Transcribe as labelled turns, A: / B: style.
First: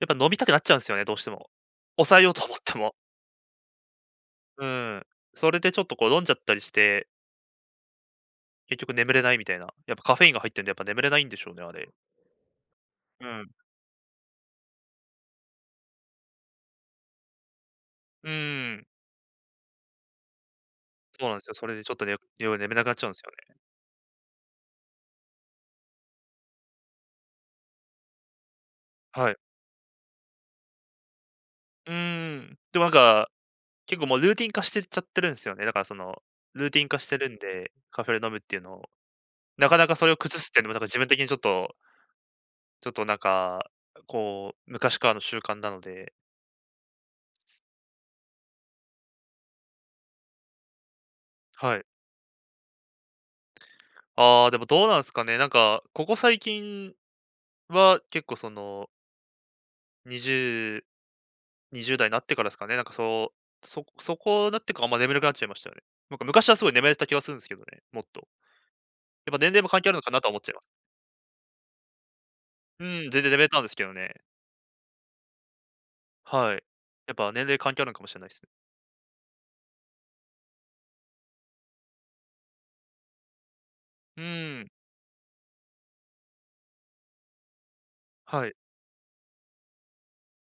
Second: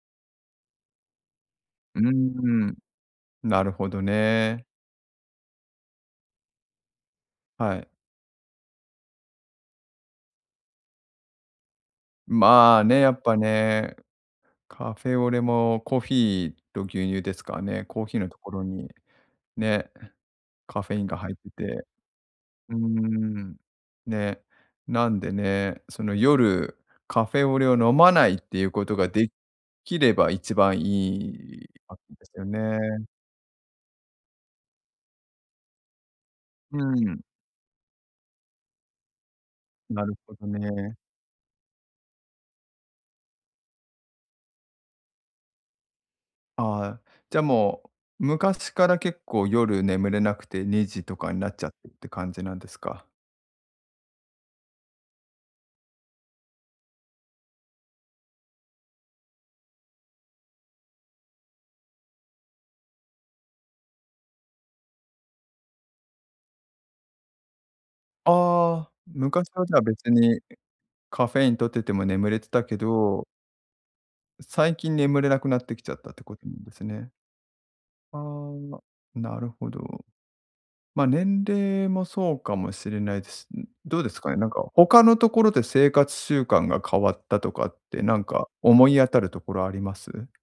A: やっぱ飲みたくなっちゃうんすよね、どうしても。
B: うー
A: 抑えようと思っ
B: ん、
A: ても。
B: なるほどね。
A: うん、それでちょっとこう飲んじゃったりして
B: はい。
A: 結局眠れないみたいな、やっぱカフェインが入ってんでやっぱ眠れないんでしょうね、あれ。
B: まあね、やっ
A: う
B: ぱ
A: ん。
B: ね、カフェオレもコーヒーと牛乳ですからね、コーヒー
A: う
B: のところ
A: ーん。
B: にね、カフェインが
A: そう
B: 入っ
A: なんす
B: て
A: よ、それで
B: て。
A: ちょっとね、よ要は眠
B: うー
A: れなくなっちゃうんすよね。
B: ん、ね、なんでね、その夜カフェオレを飲まないっていうことがで
A: はい。
B: きれば一番いい
A: う
B: ぱっくんです
A: ー
B: よ
A: ん、てわん
B: ね。
A: か、結構もうルーティン化してるちゃってるんすよね。だからそのルー
B: う
A: ティン化して
B: ん。
A: るんで、カフェで飲むっていうのを。なかなか
B: な
A: それ
B: る
A: を
B: ほ
A: 崩
B: ど
A: すってのもなんか
B: ね。
A: 自分的にちょっとちょっとなんか、あうこう、昔からの習慣なので
B: ああ、じ
A: つ
B: ゃ
A: つつ。
B: もう昔から結構夜眠れなくて2時とかになっちゃっ
A: は
B: て
A: い。
B: って感じなんですか。
A: ああ、でもどうなんですかね、なんか、ここ最近は結構その2020代なってからすかね、なんかそうそこそこなってかあんま眠れくなっちゃいましたよね。なんか昔はすごい眠れてた気がするんすけどね、もっと。
B: ああ、
A: やっぱ
B: 昔
A: 年齢
B: は
A: も
B: じゃ
A: 関
B: あ
A: 係あるのか
B: 別
A: なとは
B: に、
A: 思っちゃい
B: え、
A: ます。
B: カフェイン取ってても眠れてたけ
A: うん、全
B: ど
A: 然眠れたんですけどね。
B: う最近眠れなくなってきちゃったってことな
A: は
B: ん
A: い、
B: ですね。
A: やっぱ年齢関係あるんかもし
B: あ
A: れないっす。
B: あ、なるほど。ま、年齢もそうかもしれないです。ん、どうです
A: う
B: かね、なん
A: ー
B: か
A: ん。
B: 他のところで生活習慣が変わったとかってなん
A: は
B: か
A: い。
B: 思い当たるところあります？